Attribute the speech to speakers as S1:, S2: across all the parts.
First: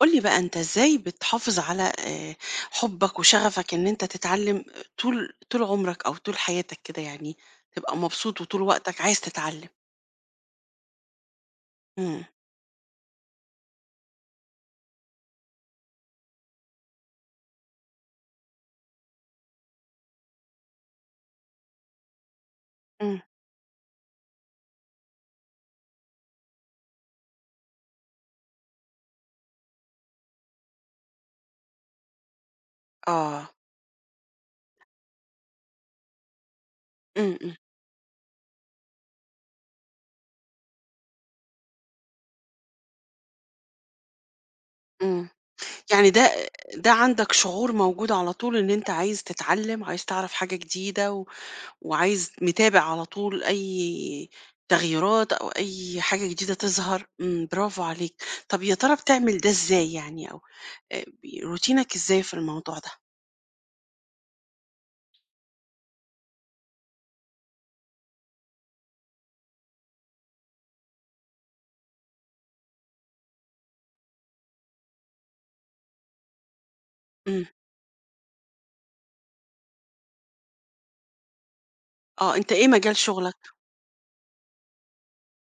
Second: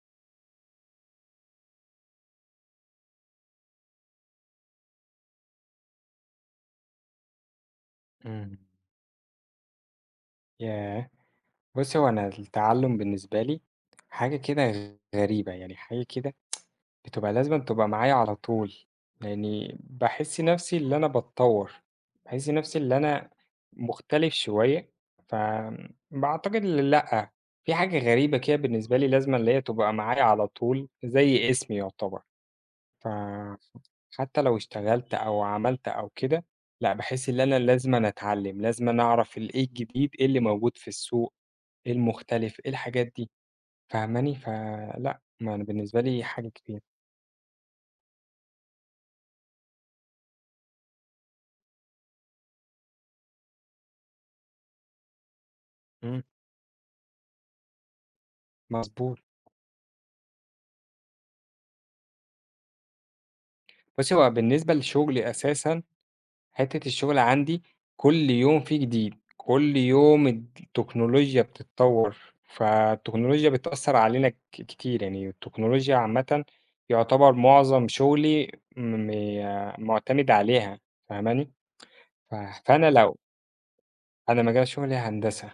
S1: قُل لي بقى أنت إزاي بتحافظ على حُبّك وشغفك إن أنت تتعلّم طول عمرك أو طول حياتك كده يعني، تبقى مبسوط
S2: إمم.
S1: وطول وقتك عايز تتعلّم؟
S2: ياه! بُصّي، هو
S1: إمم،
S2: أنا التعلُّم بالنسبة لي حاجة كده غريبة، يعني حاجة كده بتبقى لازمًا تبقى معايا على طول، لإنّي باحس نَفْسي اللي أنا باتطوّر، باحس نَفْسي اللي
S1: إمم،
S2: أنا مختلف شوية، فآمم باعتقد لأ، في حاجة غريبة كده بالنسبة لي لازمًا اللي هي تبقى معايا على طول زي اسمي يعتبر.
S1: آه،
S2: فحتى لو اشتغلت أو عملت أو كده، لأ، باحس
S1: إمم،
S2: إن
S1: إمم،
S2: أنا لازمًا أتعلّم، لازمًا أعرف إيه الجديد، إيه اللي موجود في السوق، إيه المختلف، إيه الحاجات دي، فاهماني؟ فلأ،
S1: إمم،
S2: ما أنا بالنسبة
S1: يعني
S2: لي
S1: ده
S2: حاجة كبيرة.
S1: ده عندك شعور موجود على طول إن أنت عايز تتعلّم، عايز تعرف حاجة جديدة و وعايز متابع على طول أي تغييرات أو أي
S2: إمم،
S1: حاجة جديدة تظهر، إمم، برافو عليك، طَب يا ترى
S2: مضبوط.
S1: بتعمل ده إزاي يعني أو ب روتينك إزاي في الموضوع ده؟
S2: بُصّي، هو بالنسبة لشغلي أساسًا حتّة الشغل عندي كل يوم فيه جديد، كل يوم التكنولوجيا بتتطوّر، فالتكنولوجيا بتأثّر علينا كتير، يعني التكنولوجيا عامةً يُعتبر
S1: إمم.
S2: معظم شغلي معتمد عليها فاهماني؟ ف
S1: آه، أنت إيه
S2: فأنا
S1: مجال
S2: لو
S1: شغلك؟
S2: أنا مجال شغلي هندسة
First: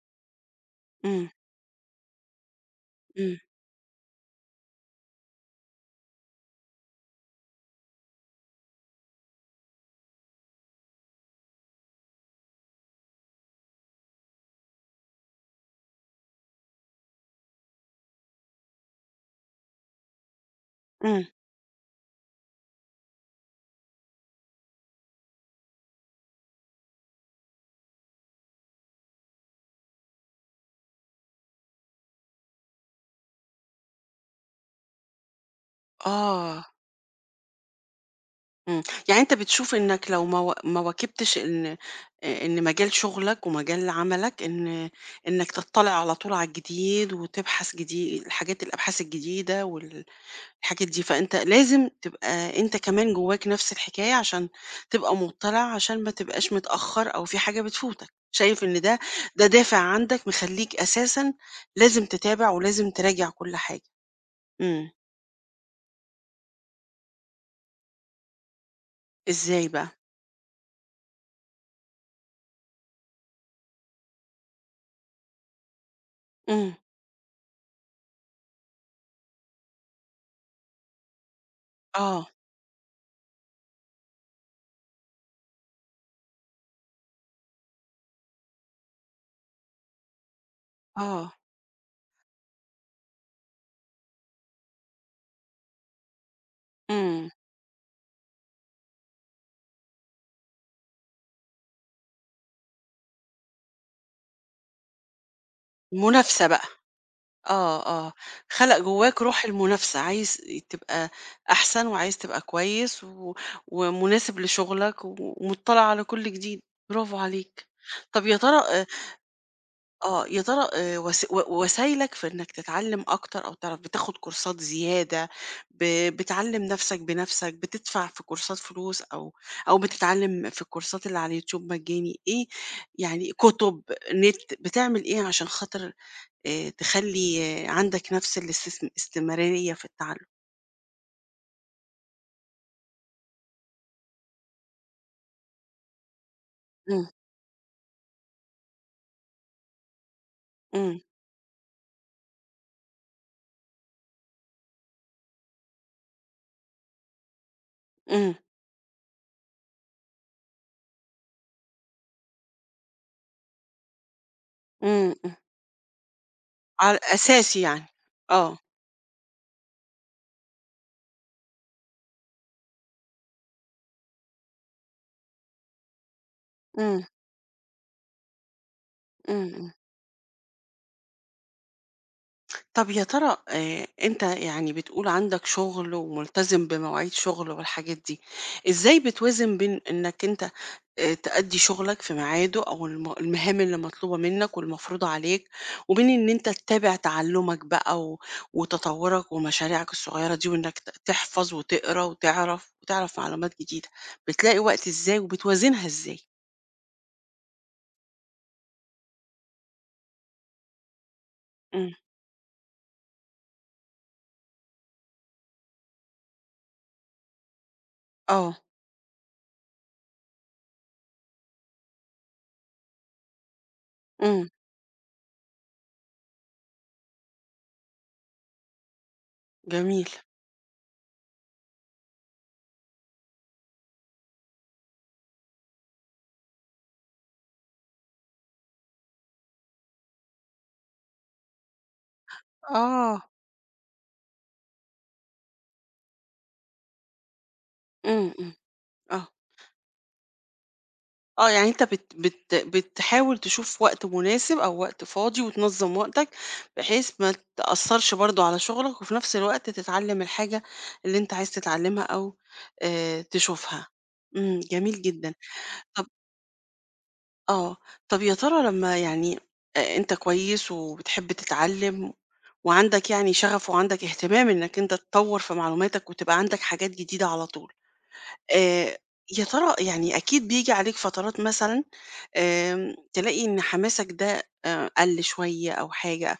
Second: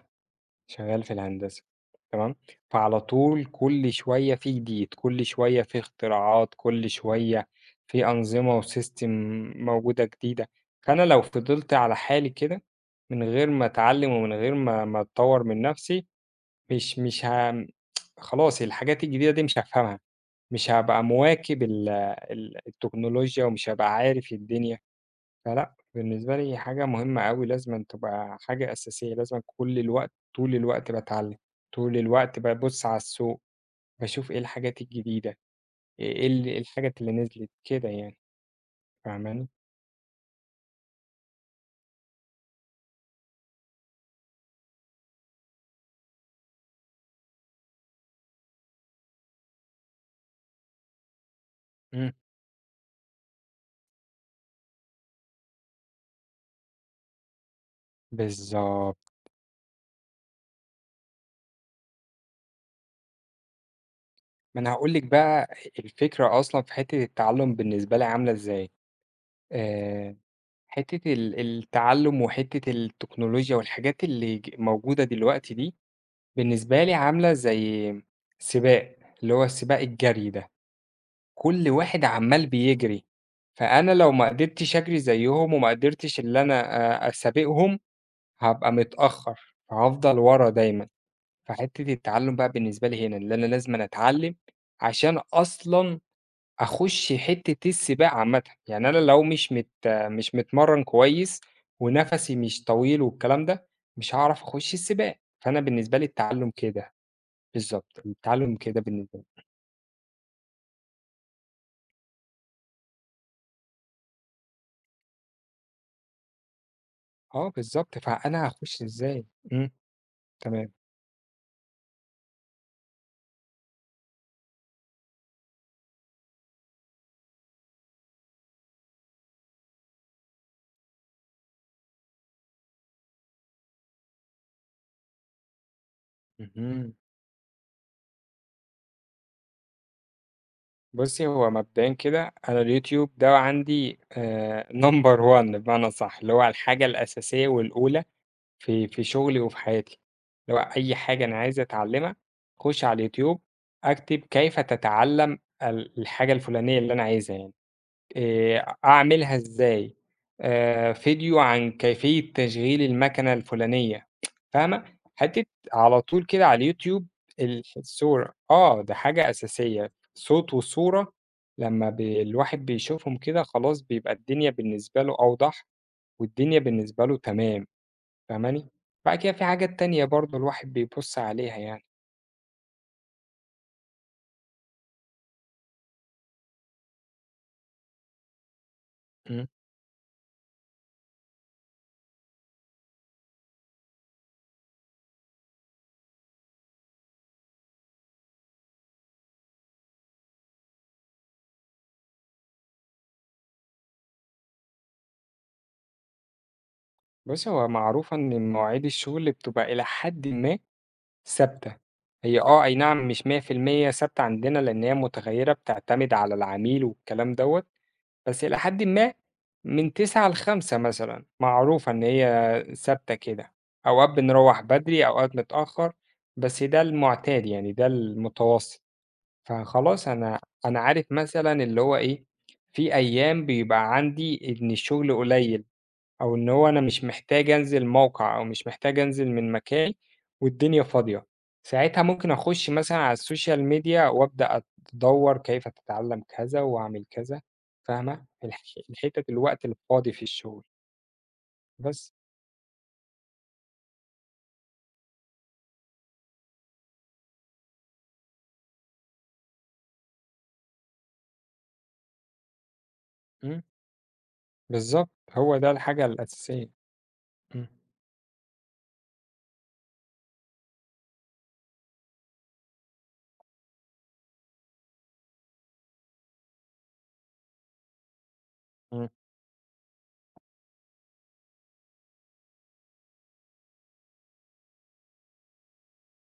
S2: شغال في
S1: إمم،
S2: الهندسة، تمام، فعلى
S1: إمم،
S2: طول كل شوية في جديد، كل شوية في اختراعات، كل شوية في أنظمة وsystem موجودة جديدة، فأنا لو فضلت على حالي كده من غير ما أتعلم ومن غير ما أطوّر من نفسي مش خلاص الحاجات الجديدة دي مش هافهمها، مش هابقى
S1: إمم.
S2: مواكب ال التكنولوجيا ومش هابقى عارف الدنيا. فلأ، بالنسبة لي حاجة مهمة أوي، لازمًا تبقى حاجة أساسية، لازمًا كل الوقت طول الوقت باتعلّم، طول الوقت بابُص على السوق، باشوف إيه الحاجات الجديدة، إيه
S1: آه،
S2: الحاجات اللي نزلت كده يعني،
S1: إمم. يعني أنت
S2: فاهماني؟
S1: بتشوف إنك لو ما واكبتش إن إن مجال شغلك ومجال عملك إنك تطّلع على طول على الجديد وتبحث الحاجات الأبحاث الجديدة الحاجات دي، فأنت لازم
S2: إمم.
S1: تبقى أنت كمان جواك نفس الحكاية عشان تبقى مُطّلع، عشان ما تبقاش متأخّر أو في حاجة بتفوتك. شايف إن
S2: بالضبط،
S1: ده دافع عندك مخلّيك أساسًا لازم تتابع ولازم تراجع كل حاجة.
S2: ما أنا
S1: إمم.
S2: هاقول لِك بقى الفكرة أصلًا في حتّة التعلُّم بالنسبة لي عاملة إزاي،
S1: إزاي بقى؟
S2: آآ حتّة التعلُّم وحتّة التكنولوجيا والحاجات اللي موجودة دلوقتي دي،
S1: إمم.
S2: بالنسبة لي عاملة زي سباق، اللي هو سباق الجري ده. كل واحد
S1: آه،
S2: عمّال بيجري، فأنا لو ما قدرتش أجري زيّهم وما قدرتش اللي أنا أسابقهم، هابقى متأخّر، فهافضل ورا دايمًا.
S1: آه،
S2: فحتّة التعلُّم بقى بالنسبة لي هنا، اللي أنا لازمًا أتعلّم عشان أصلًا أخُش
S1: إمم.
S2: حتّة السباق عامةً، يعني أنا لو مش متمرّن كويس ونَفَسي مش طويل والكلام ده، مش هاعرف أخُش السباق، فأنا بالنسبة لي
S1: منافسة
S2: التعلُّم
S1: بقى.
S2: كده،
S1: آه،
S2: بالضبط،
S1: آه.
S2: التعلُّم
S1: خَلَق
S2: كده بالنسبة
S1: جواك روح
S2: لي.
S1: المنافسة، عايز تبقى أحسن وعايز تبقى كويس و ومناسب لشغلك ومُطّلع على كل جديد. برافو
S2: آه
S1: عليك.
S2: بالضبط،
S1: طَب يا
S2: فأنا
S1: ترى
S2: هاخُش إزاي؟ إمم،
S1: آه، يا ترى
S2: تمام.
S1: وس و وسايلك في إنك تتعلّم أكتر أو تعرف بتاخد كورسات زيادة، ب بتعلّم نَفْسك بنَفْسك، بتدفع في كورسات فلوس أو أو بتتعلّم في الكورسات اللي على الYouTube مجاني، إيه يعني كُتب، نت، بتعمل إيه عشان خاطر
S2: اهم.
S1: تخلّي آه، عندك نَفْس الاستمرارية في التعلُّم؟
S2: بُصّي، هو مبدئيًا كده أنا اليوتيوب ده عندي number one بمعنى أصح، اللي هو الحاجة
S1: إمم،
S2: الأساسية والأولى في شغلي وفي حياتي، اللي هو أي
S1: إمم،
S2: حاجة أنا عايز أتعلّمها أخُش على اليوتيوب أكتب كيف تتعلّم الحاجة الفلانية اللي أنا عايزها يعني.
S1: إمم،
S2: أعملها إزاي، فيديو عن كيفية تشغيل المكنة الفلانية فاهمة،
S1: إمم، إمم،
S2: حتّة على طول كده على
S1: عل
S2: اليوتيوب
S1: أساسي يعني،
S2: الصورة
S1: آه،
S2: آه، ده حاجة أساسية، صوت وصورة لمّا الواحد بيشوفهم كده خلاص بيبقى الدنيا بالنسبة له أوضح، والدنيا
S1: إمم،
S2: بالنسبة له تمام، فاهماني، بعد كده في
S1: إمم، إمم.
S2: حاجات تانية برضه الواحد بيبُص عليها يعني،
S1: طب يا ترى آه، انت يعني بتقول عندك شغل وملتزم بمواعيد شغل والحاجات دي ازاي
S2: إمم،
S1: بتوازن بين انك انت آه، تأدي شغلك في ميعاده او المهام اللي مطلوبة منك والمفروضة عليك وبين ان انت تتابع تعلمك بقى وتطورك ومشاريعك الصغيرة دي وانك تحفظ وتقرا وتعرف وتعرف معلومات جديدة بتلاقي وقت ازاي وبتوازنها ازاي.
S2: بُصّي هو معروف إن مواعيد الشغل بتبقى إلى حدٍ ما ثابتة،
S1: امم،
S2: هي آه أي نعم مش 100% ثابتة عندنا، لإن هي متغيّرة بتعتمد على العميل والكلام دوّة، بس
S1: اه،
S2: إلى حدٍ ما من 09:00 ل17:00 مثلًا، معروفة إن هي ثابتة كده، أوقات
S1: امم،
S2: بنروّح بدري، أوقات متأخّر، بس ده المعتاد يعني ده المتوسط،
S1: جميل،
S2: فخلاص أنا عارف مثلًا اللي هو إيه، في أيام بيبقى عندي إن الشغل قليل. أو إن هو أنا مش محتاج أنزل موقع أو مش محتاج أنزل من مكاني والدنيا فاضية، ساعتها ممكن أخُش مثلًا على
S1: اه،
S2: السوشيال ميديا وأبدأ أدوّر كيف تتعلم كذا وأعمل كذا، فاهمة؟
S1: امم، امم، اه،
S2: الحتت الوقت الفاضي في الشغل
S1: آه، يعني أنت
S2: بس،
S1: بت بت بتحاول تشوف وقت مناسب أو وقت فاضي وتنظّم وقتك، بحيث ما تأثّرش برضه على شغلك، وفي نفس الوقت تتعلّم الحاجة اللي أنت عايز تتعلّمها أو
S2: إمم،
S1: تشوفها. إمم، جميل
S2: بالضبط،
S1: جدًا.
S2: هو ده الحاجة
S1: طَب
S2: الأساسية، إمم،
S1: آه، طَب يا ترى لمّا يعني أنت كويس وبتحب تتعلّم وعندك يعني شغف وعندك اهتمام إنك أنت تطوّر في معلوماتك وتبقى عندك حاجات جديدة على طول، آآ
S2: إمم،
S1: يا ترى يعني أكيد بييجي عليك فترات مثلًا تلاقي إن حماسك ده قَل شوية أو حاجة،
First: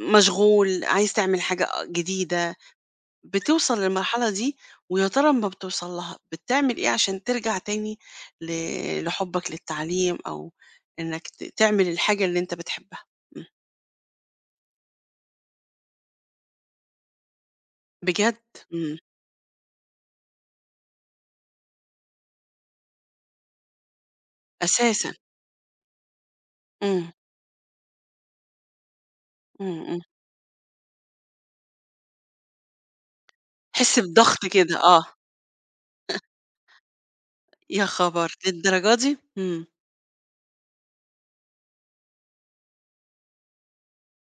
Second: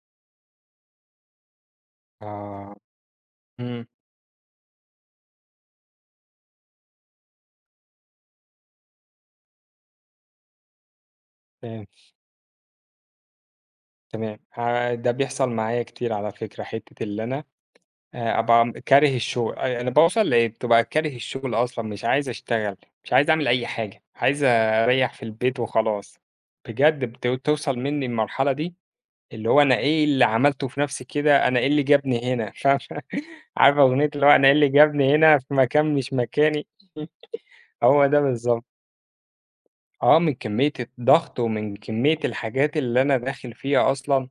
S1: مشغول، عايز تعمل حاجة جديدة،
S2: آه،
S1: بتوصل
S2: إمم،
S1: للمرحلة دي ويا ترى أمّا بتوصل لها بتعمل إيه عشان ترجع تاني ل لحُبّك للتعليم أو إنّك تعمل
S2: فهمت،
S1: الحاجة اللي أنت بتحبها؟ إمم،
S2: تمام، ده بيحصل معايا كتير على فكرة، حتة اللي أنا
S1: بجد؟
S2: أبقى
S1: إمم،
S2: كاره الشغل، أنا باوصل بتبقى كاره الشغل أصلًا، مش عايز أشتغل، مش عايز أعمل أي حاجة، عايز
S1: أساسًا!
S2: أريّح في البيت وخلاص، بجد
S1: إمم،
S2: بتوصل منّي المرحلة دي، اللي هو أنا
S1: إمم، إمم،
S2: إيه اللي عملته في نَفْسي كده، أنا إيه اللي جابني هنا، فاهمة، عارفة
S1: تحس
S2: أغنية اللي هو
S1: بضغط
S2: أنا إيه اللي
S1: كده، آه،
S2: جابني هنا في مكان مش مكاني،
S1: يا
S2: هو ده
S1: خبر!
S2: بالضبط،
S1: للدرجة دي! إمم،
S2: آه، من كمية الضغط ومن كمية الحاجات اللي أنا داخل فيها أصلًا.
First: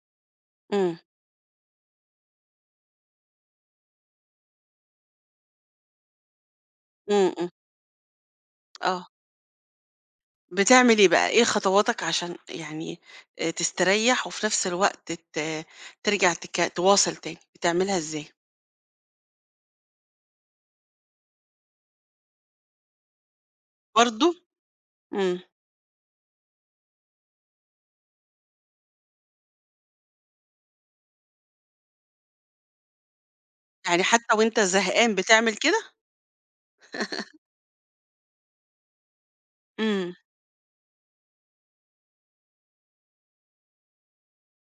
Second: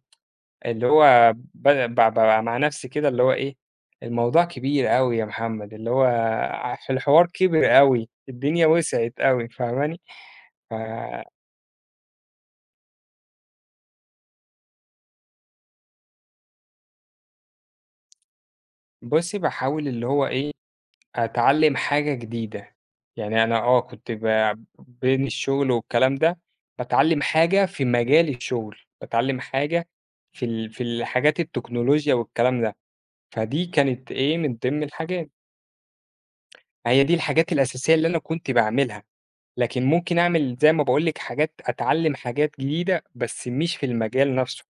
S2: اللي
S1: إمم،
S2: هو بد ب بابقى مع نفسي كده اللي هو إيه، الموضوع كبير أوي يا محمد، اللي هو ع الحوار
S1: إمم، إمم،
S2: كبر أوي، الدنيا
S1: آه.
S2: وسعت أوي فاهماني؟
S1: بتعمل إيه بقى، إيه خطواتك عشان يعني تستريّح وفي نفس الوقت ترجع تواصل تاني، بتعملها إزاي؟
S2: فبُصّي باحاول اللي هو إيه، أتعلّم حاجة جديدة، يعني أنا آه كنت
S1: برضه؟
S2: بين
S1: إمم،
S2: الشغل والكلام ده، باتعلّم حاجة في مجال الشغل، باتعلّم حاجة في الحاجات التكنولوجيا والكلام ده، فدي
S1: يعني
S2: كانت
S1: حتى
S2: إيه، من
S1: وأنت
S2: ضمن
S1: زهقان
S2: الحاجات،
S1: بتعمل كده؟
S2: هي دي الحاجات الأساسية اللي أنا كنت باعملها. لكن
S1: إمم،
S2: ممكن أعمل زي ما باقول لِك حاجات أتعلّم حاجات جديدة، بس مش في المجال نَفْسه،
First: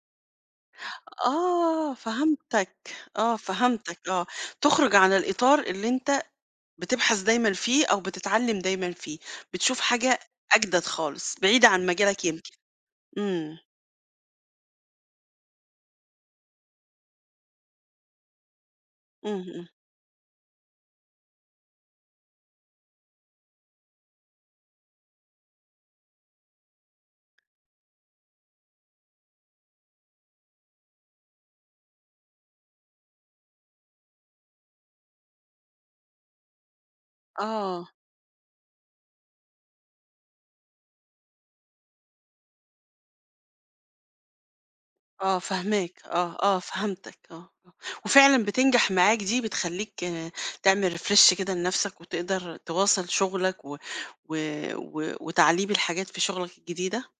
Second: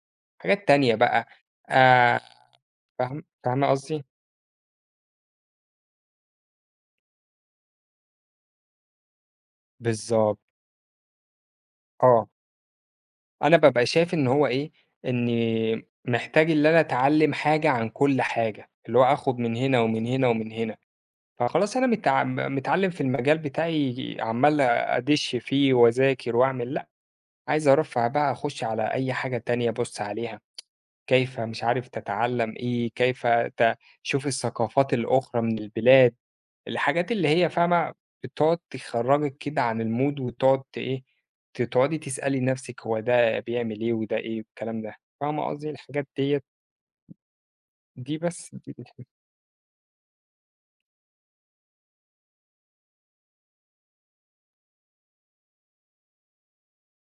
S2: حاجات تانية بقى
S1: آه
S2: آآ
S1: فهمتك، آه
S2: فاهمة قصدي؟
S1: فهمتك، آه، تخرج عن الإطار اللي أنت بتبحث دايمًا فيه أو بتتعلم دايمًا فيه، بتشوف حاجة
S2: بالضبط،
S1: أجدد خالص، بعيدة عن مجالك
S2: آه.
S1: يمكن،
S2: أنا
S1: إمم،
S2: بابقى شايف إن هو إيه، إنّي محتاج اللي أنا أتعلّم حاجة عن كل حاجة، اللي هو
S1: إمم،
S2: آخُد من
S1: إمم،
S2: هنا ومن هنا ومن هنا، فخلاص أنا متعلّم في المجال بتاعي عمّال أدِش فيه وأذاكر وأعمل لأ، عايز أرفّه بقى أخُش على أي حاجة تانية أبُص عليها. كيف مش عارف تتعلّم إيه، كيف شوف الثقافات الأخرى من البلاد، الحاجات اللي هي
S1: آه.
S2: فاهمة، بتقعد تخرّجِك كده عن الmood وتقعد إيه، تقعدي تسألي نَفْسِك هو ده بيعمل إيه وده إيه والكلام ده،
S1: آه
S2: فاهمة قصدي؟
S1: فاهماك،
S2: الحاجات
S1: آه،
S2: ديّة
S1: آه فهمتك آه، آه،
S2: دي بس
S1: وفعلًا
S2: دي
S1: بتنجح معاك دي بتخلّيك تعمل refresh كده لنفسك وتقدر تواصل شغلك و و وتعليم الحاجات في شغلك الجديدة؟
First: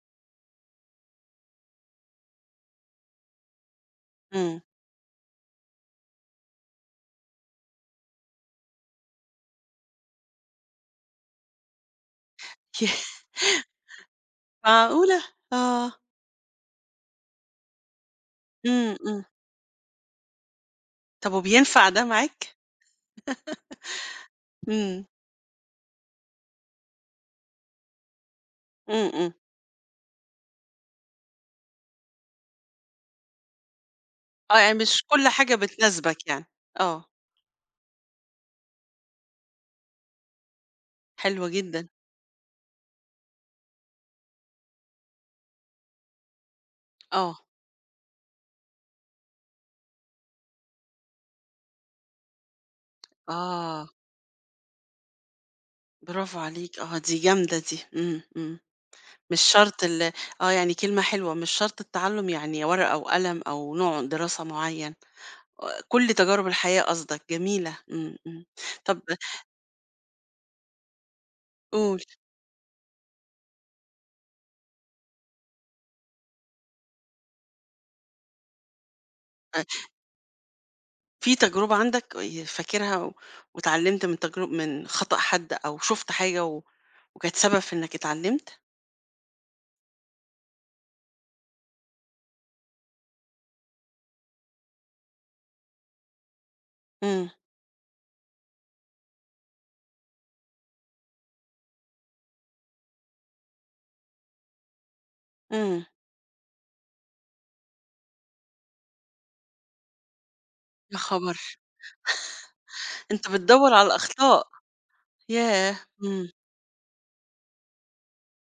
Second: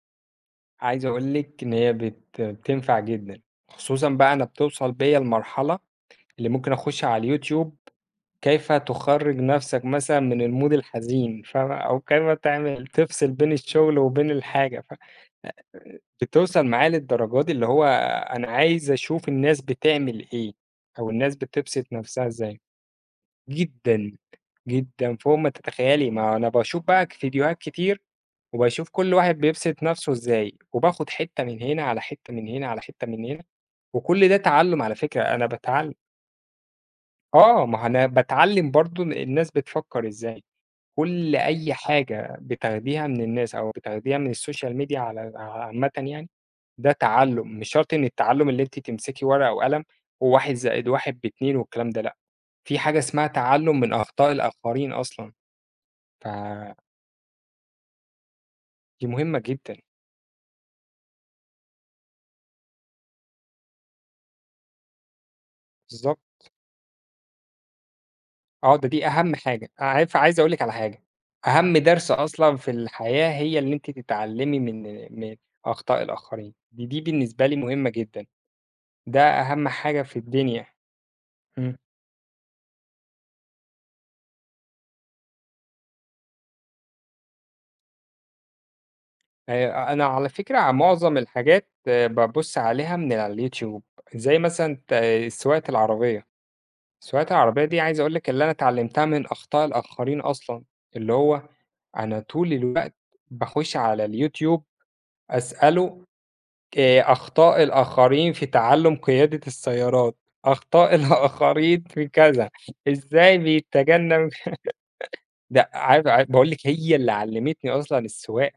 S2: عايز أقول لِك إن هي بتنفع جدًا، خصوصًا بقى أنا
S1: إمم،
S2: بتوصل بيّا لمرحلة اللي ممكن أخُش على اليوتيوب كيف تخرّج نَفْسك مثلًا من الmood الحزين فاهمة، أو كيف تعمل تفصل بين الشغل وبين الحاجة، ف
S1: معقولة! آه،
S2: بتوصل معاه للدرجة دي اللي هو أنا عايز
S1: إمم، إمم،
S2: أشوف الناس بتعمل إيه، أو
S1: طب
S2: الناس
S1: وبينفع
S2: بتبسط
S1: ده
S2: نَفْسها
S1: معاك؟
S2: إزاي، جدًا،
S1: إمم،
S2: جدًا فوق ما تتخيلي، ما أنا باشوف بقى فيديوهات كتير، وباشوف
S1: إمم،
S2: كل
S1: إمم،
S2: واحد بيبسط نَفْسه إزاي، وباخد حتّة من هنا، على حتّة من هنا، على حتّة من هنا، وكل ده
S1: آه يعني
S2: تعلُّم على
S1: مش
S2: فكرة،
S1: كل
S2: أنا
S1: حاجة
S2: باتعلّم
S1: بتناسبك يعني، آه،
S2: آه، ما هو أنا باتعلّم برضه الناس بتفكّر إزاي. كل
S1: حلوة
S2: أي
S1: جدًا،
S2: حاجة بتاخديها من الناس أو بتاخديها من الSocial media على عامةً يعني، ده
S1: آه،
S2: تعلُّم، مش شرط إن التعلُّم اللي أنتِ تمسكي ورقة وقلم و1 زائد 1 ب2 والكلام ده لأ، في حاجة اسمها تعلُّم
S1: آه،
S2: من أخطاء الآخرين أصلًا،
S1: برافو
S2: فدي
S1: عليك، آه دي جامدة دي، إمم، إمم.
S2: مهمة
S1: مش
S2: جدًا،
S1: شرط ال آه، يعني كلمة حلوة، مش شرط التعلُّم يعني ورقة وقلم أو نوع دراسة معيّن، كل
S2: بالضبط،
S1: تجارب الحياة قصدك، جميلة، إمم، إمم.
S2: آه،
S1: طب
S2: دي أهم حاجة، عارفة عايز أقول لِك على حاجة، أهم
S1: قُل
S2: درس أصلًا في الحياة هي اللي أنتِ تتعلّمي من من أخطاء الآخرين، دي بالنسبة لي مهمة جدًا، ده
S1: آآ
S2: أهم حاجة في الدنيا.
S1: في تجربة
S2: إمم.
S1: عندك فاكرها و واتعلّمت من تجرب من خطأ حد أو شُفت حاجة و وكانت سبب في إنّك اتعلّمت؟
S2: أنا على فكرة ع معظم الحاجات بابُص عليها من على اليوتيوب، زي مثلًا سواقة العربية،
S1: إمم،
S2: سواقة العربية دي عايز أقول لِك اللي أنا اتعلّمتها من أخطاء الآخرين أصلًا، اللي هو أنا طول الوقت باخُش على اليوتيوب
S1: إمم،
S2: أسأله أخطاء الآخرين في تعلُّم قيادة السيارات، أخطاء
S1: يا خبر!
S2: الآخرين في كذا،
S1: أنت
S2: إزاي
S1: بتدوّر على
S2: بيتجنّب
S1: الأخطاء،
S2: ده
S1: ياه!
S2: عارفة
S1: إمم،
S2: باقول لِك هي اللي علّمتني أصلًا السواقة.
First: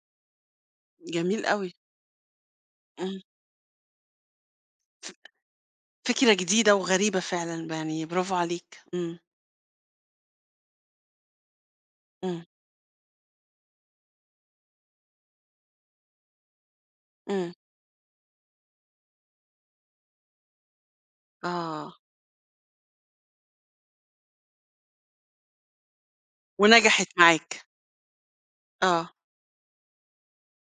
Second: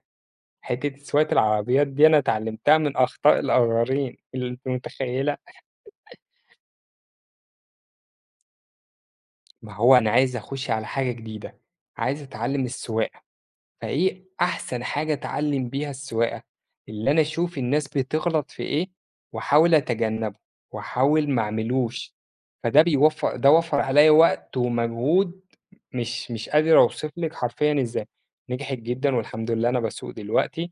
S2: حتّة سواقة
S1: جميل أوي،
S2: العربيات دي أنا اتعلّمتها من
S1: إمم.
S2: أخطاء الآخرين، اللي أنتِ متخيّلة؟
S1: فكرة جديدة وغريبة فعلًا، ب يعني برافو عليك، إمم،
S2: ما هو أنا عايز أخُش على حاجة جديدة، عايز
S1: إمم،
S2: أتعلّم السواقة. فإيه أحسن حاجة أتعلم بيها السواقة؟ اللي أنا
S1: إمم،
S2: أشوف الناس بتغلط في إيه وأحاول أتجنبه، وأحاول ما
S1: آه.
S2: أعملوش، فده بيوفر ده وفّر عليّا وقت ومجهود مش قادر
S1: ونجحت
S2: أوصف لِك
S1: معاك.
S2: حرفيًا إزاي، نجحت
S1: آه،
S2: جدًا والحمد لله أنا باسوق دلوقتي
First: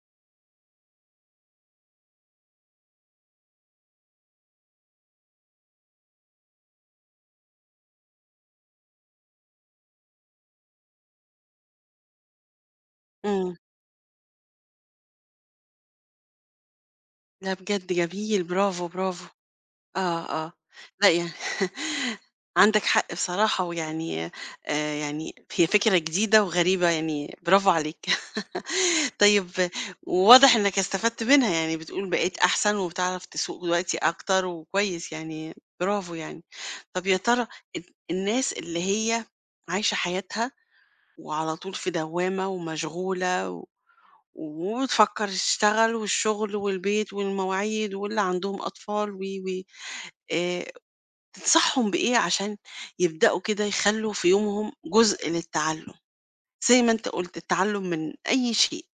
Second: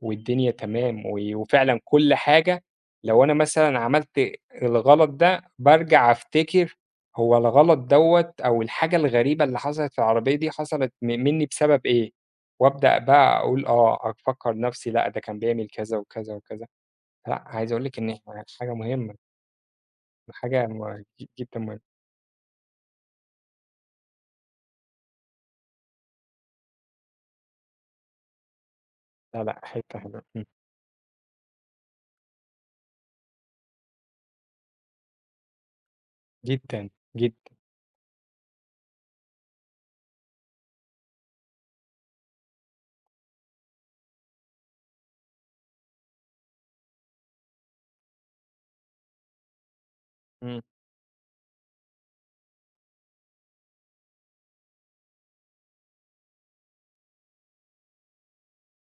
S2: والدنيا تمام، وفعلًا كل حاجة لو أنا مثلًا عملت الغلط ده بارجع أفتكر هو الغلط دوّة أو الحاجة الغريبة اللي حصلت في العربية دي حصلت منّي بسبب إيه؟ وأبدأ بقى
S1: إمم،
S2: أقول آه، أفكّر نَفْسي لأ ده كان بيعمل كذا وكذا وكذا، لأ
S1: لأ
S2: عايز أقول
S1: بجد
S2: لِك إن
S1: جميل،
S2: إحنا حاجة
S1: برافو،
S2: مهمة،
S1: برافو. آه، آه،
S2: حاجة م
S1: لأ
S2: ج
S1: يعني
S2: جدًا مهمة،
S1: عندك حق بصراحة، ويعني يعني هي فكرة جديدة وغريبة يعني برافو عليك.
S2: لا، لأ
S1: طيب
S2: حتّة حلوة، إمم،
S1: وواضح إنك استفدت منها، يعني بتقول بقيت أحسن وبتعرف تسوق دلوقتي أكتر وكويس يعني برافو يعني.
S2: جدًا،
S1: طب يا ترى
S2: جدًا،
S1: ال الناس اللي هي عايشة حياتها وعلى طول في دوامة ومشغولة و... وبتفكر تشتغل والشغل والبيت والمواعيد واللي عندهم أطفال و
S2: إمم،
S1: آه، تنصحهم بإيه عشان يبدأوا كده يخلوا في يومهم جزء للتعلم زي ما أنت قلت التعلم من أي شيء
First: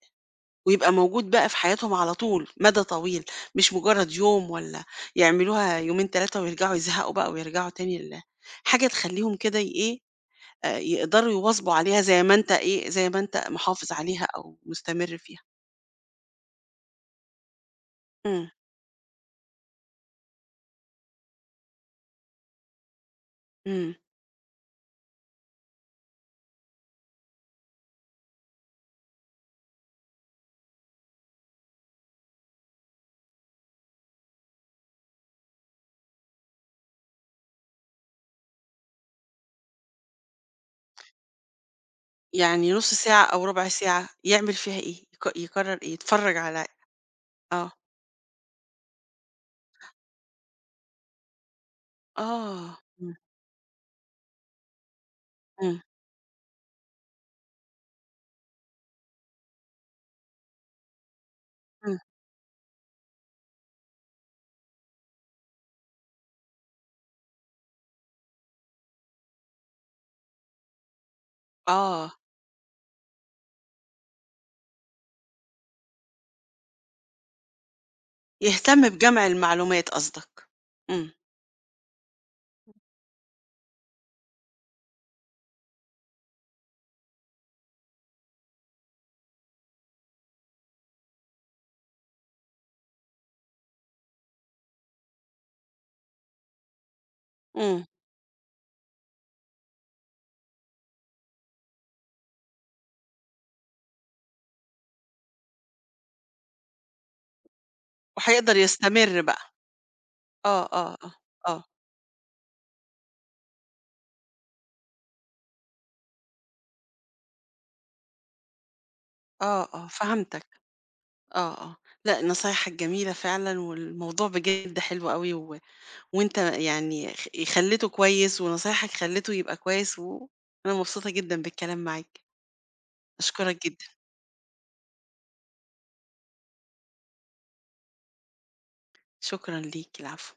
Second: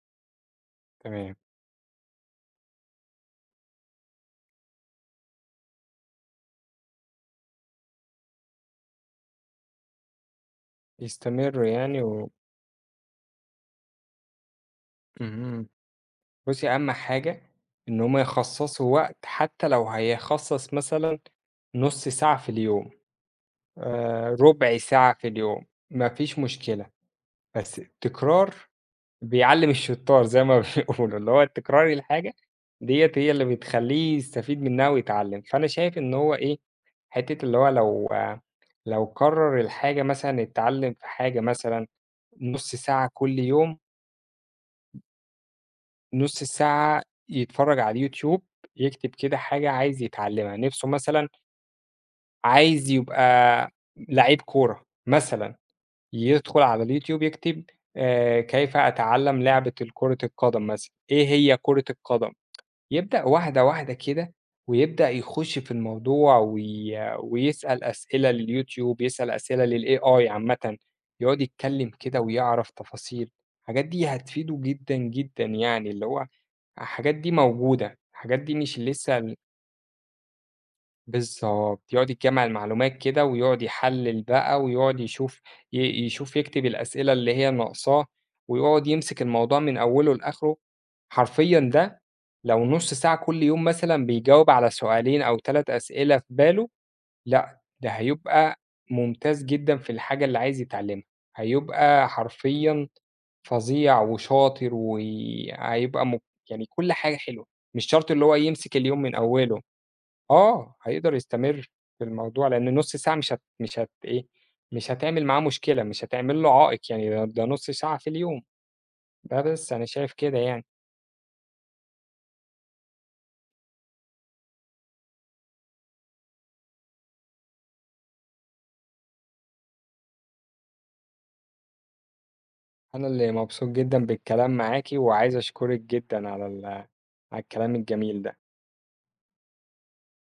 S1: ويبقى موجود
S2: تمام،
S1: بقى في حياتهم على طول مدى طويل مش مجرد يوم ولا يعملوها يومين ثلاثة ويرجعوا يزهقوا بقى ويرجعوا تاني حاجة تخليهم كده إيه يقدروا
S2: يستمرّوا
S1: يواظبوا عليها
S2: يعني
S1: زي
S2: و
S1: ما أنت إيه، زي ما أنت محافظ عليها أو مستمر فيها.
S2: اهم، بُصّي أهم حاجة إن هُم
S1: إمم،
S2: يخصّصوا وقت حتى لو هيخصّص مثلًا نُص ساعة في اليوم،
S1: إمم.
S2: رُبع ساعة في اليوم، ما فيش مشكلة، بس التكرار بيعلّم الشطّار زي ما بيقولوا، اللي هو تكرار الحاجة ديّة هي اللي بتخلّيه يستفيد منها ويتعلّم، فأنا شايف إن هو إيه، حتّة اللي هو لو كرّر الحاجة مثلًا اتعلّم في حاجة مثلًا
S1: يعني
S2: نُص
S1: نُص
S2: ساعة
S1: ساعة
S2: كل
S1: أو ربع
S2: يوم،
S1: ساعة يعمل فيها إيه؟ يقرر إيه؟ يتفرج
S2: نُص
S1: على
S2: ساعة
S1: آه،
S2: يتفرّج على اليوتيوب، يكتب كده حاجة عايز يتعلّمها، نِفْسه مثلًا
S1: آه،
S2: عايز
S1: إمم،
S2: يبقى لعيب كورة مثلًا،
S1: إمم،
S2: يدخل على اليوتيوب يكتب كيف أتعلّم لعبة كرة القدم مثلًا، إيه هي كرة
S1: إمم.
S2: القدم؟ يبدأ واحدة، واحدة كده، ويبدأ يخُش في الموضوع ويسأل أسئلة للYouTube، يسأل أسئلة للAI عامةً، يقعد يتكلّم
S1: آه،
S2: كده ويعرف تفاصيل، الحاجات دي هتفيده جدًا، جدًا يعني، اللي هو الحاجات دي موجودة، الحاجات دي مش
S1: يهتم
S2: لسه
S1: بجمع
S2: ال
S1: المعلومات قصدك. إمم،
S2: بالضبط، يقعد يجمّع المعلومات كده ويقعد يحلّل بقى ويقعد يشوف ي يشوف يكتب الأسئلة اللي هي ناقصاه، ويقعد يمسك الموضوع من أوله لآخره، حرفيًا ده لو نُص ساعة كل يوم مثلًا بيجاوب على سؤالين أو 3 أسئلة في باله، لأ،
S1: إمم،
S2: ده هيبقى ممتاز جدًا في الحاجة اللي عايز يتعلمها، هيبقى حرفيًا فظيع وشاطر وهيبقى يعني كل حاجة حلوة، مش شرط اللي هو
S1: وهيقدر
S2: يمسك اليوم من
S1: يستمر بقى.
S2: أوله.
S1: آه،
S2: آه،
S1: آه، آه،
S2: هيقدر
S1: آه،
S2: يستمر في الموضوع، لأن نُص ساعة مش هت إيه، مش هتعمل معاه مشكلة، مش هتعمل له عائق يعني، ده نُص ساعة في اليوم، ده
S1: آه،
S2: بس أنا
S1: آه،
S2: شايف كده
S1: فهمتك.
S2: يعني.
S1: آه، آه، لأ نصايحك جميلة فعلًا والموضوع بجد حلو أوي وأنت يعني خلّيته كويس ونصايحك خلّته يبقى كويس، وأنا مبسوطة جدًا بالكلام معاك،
S2: أنا اللي
S1: أشكرك
S2: مبسوط
S1: جدًا،
S2: جدًا بالكلام معاكِ، وعايز أشكرِك جدًا على على الكلام الجميل ده.
S1: شكرًا ليك، العفو.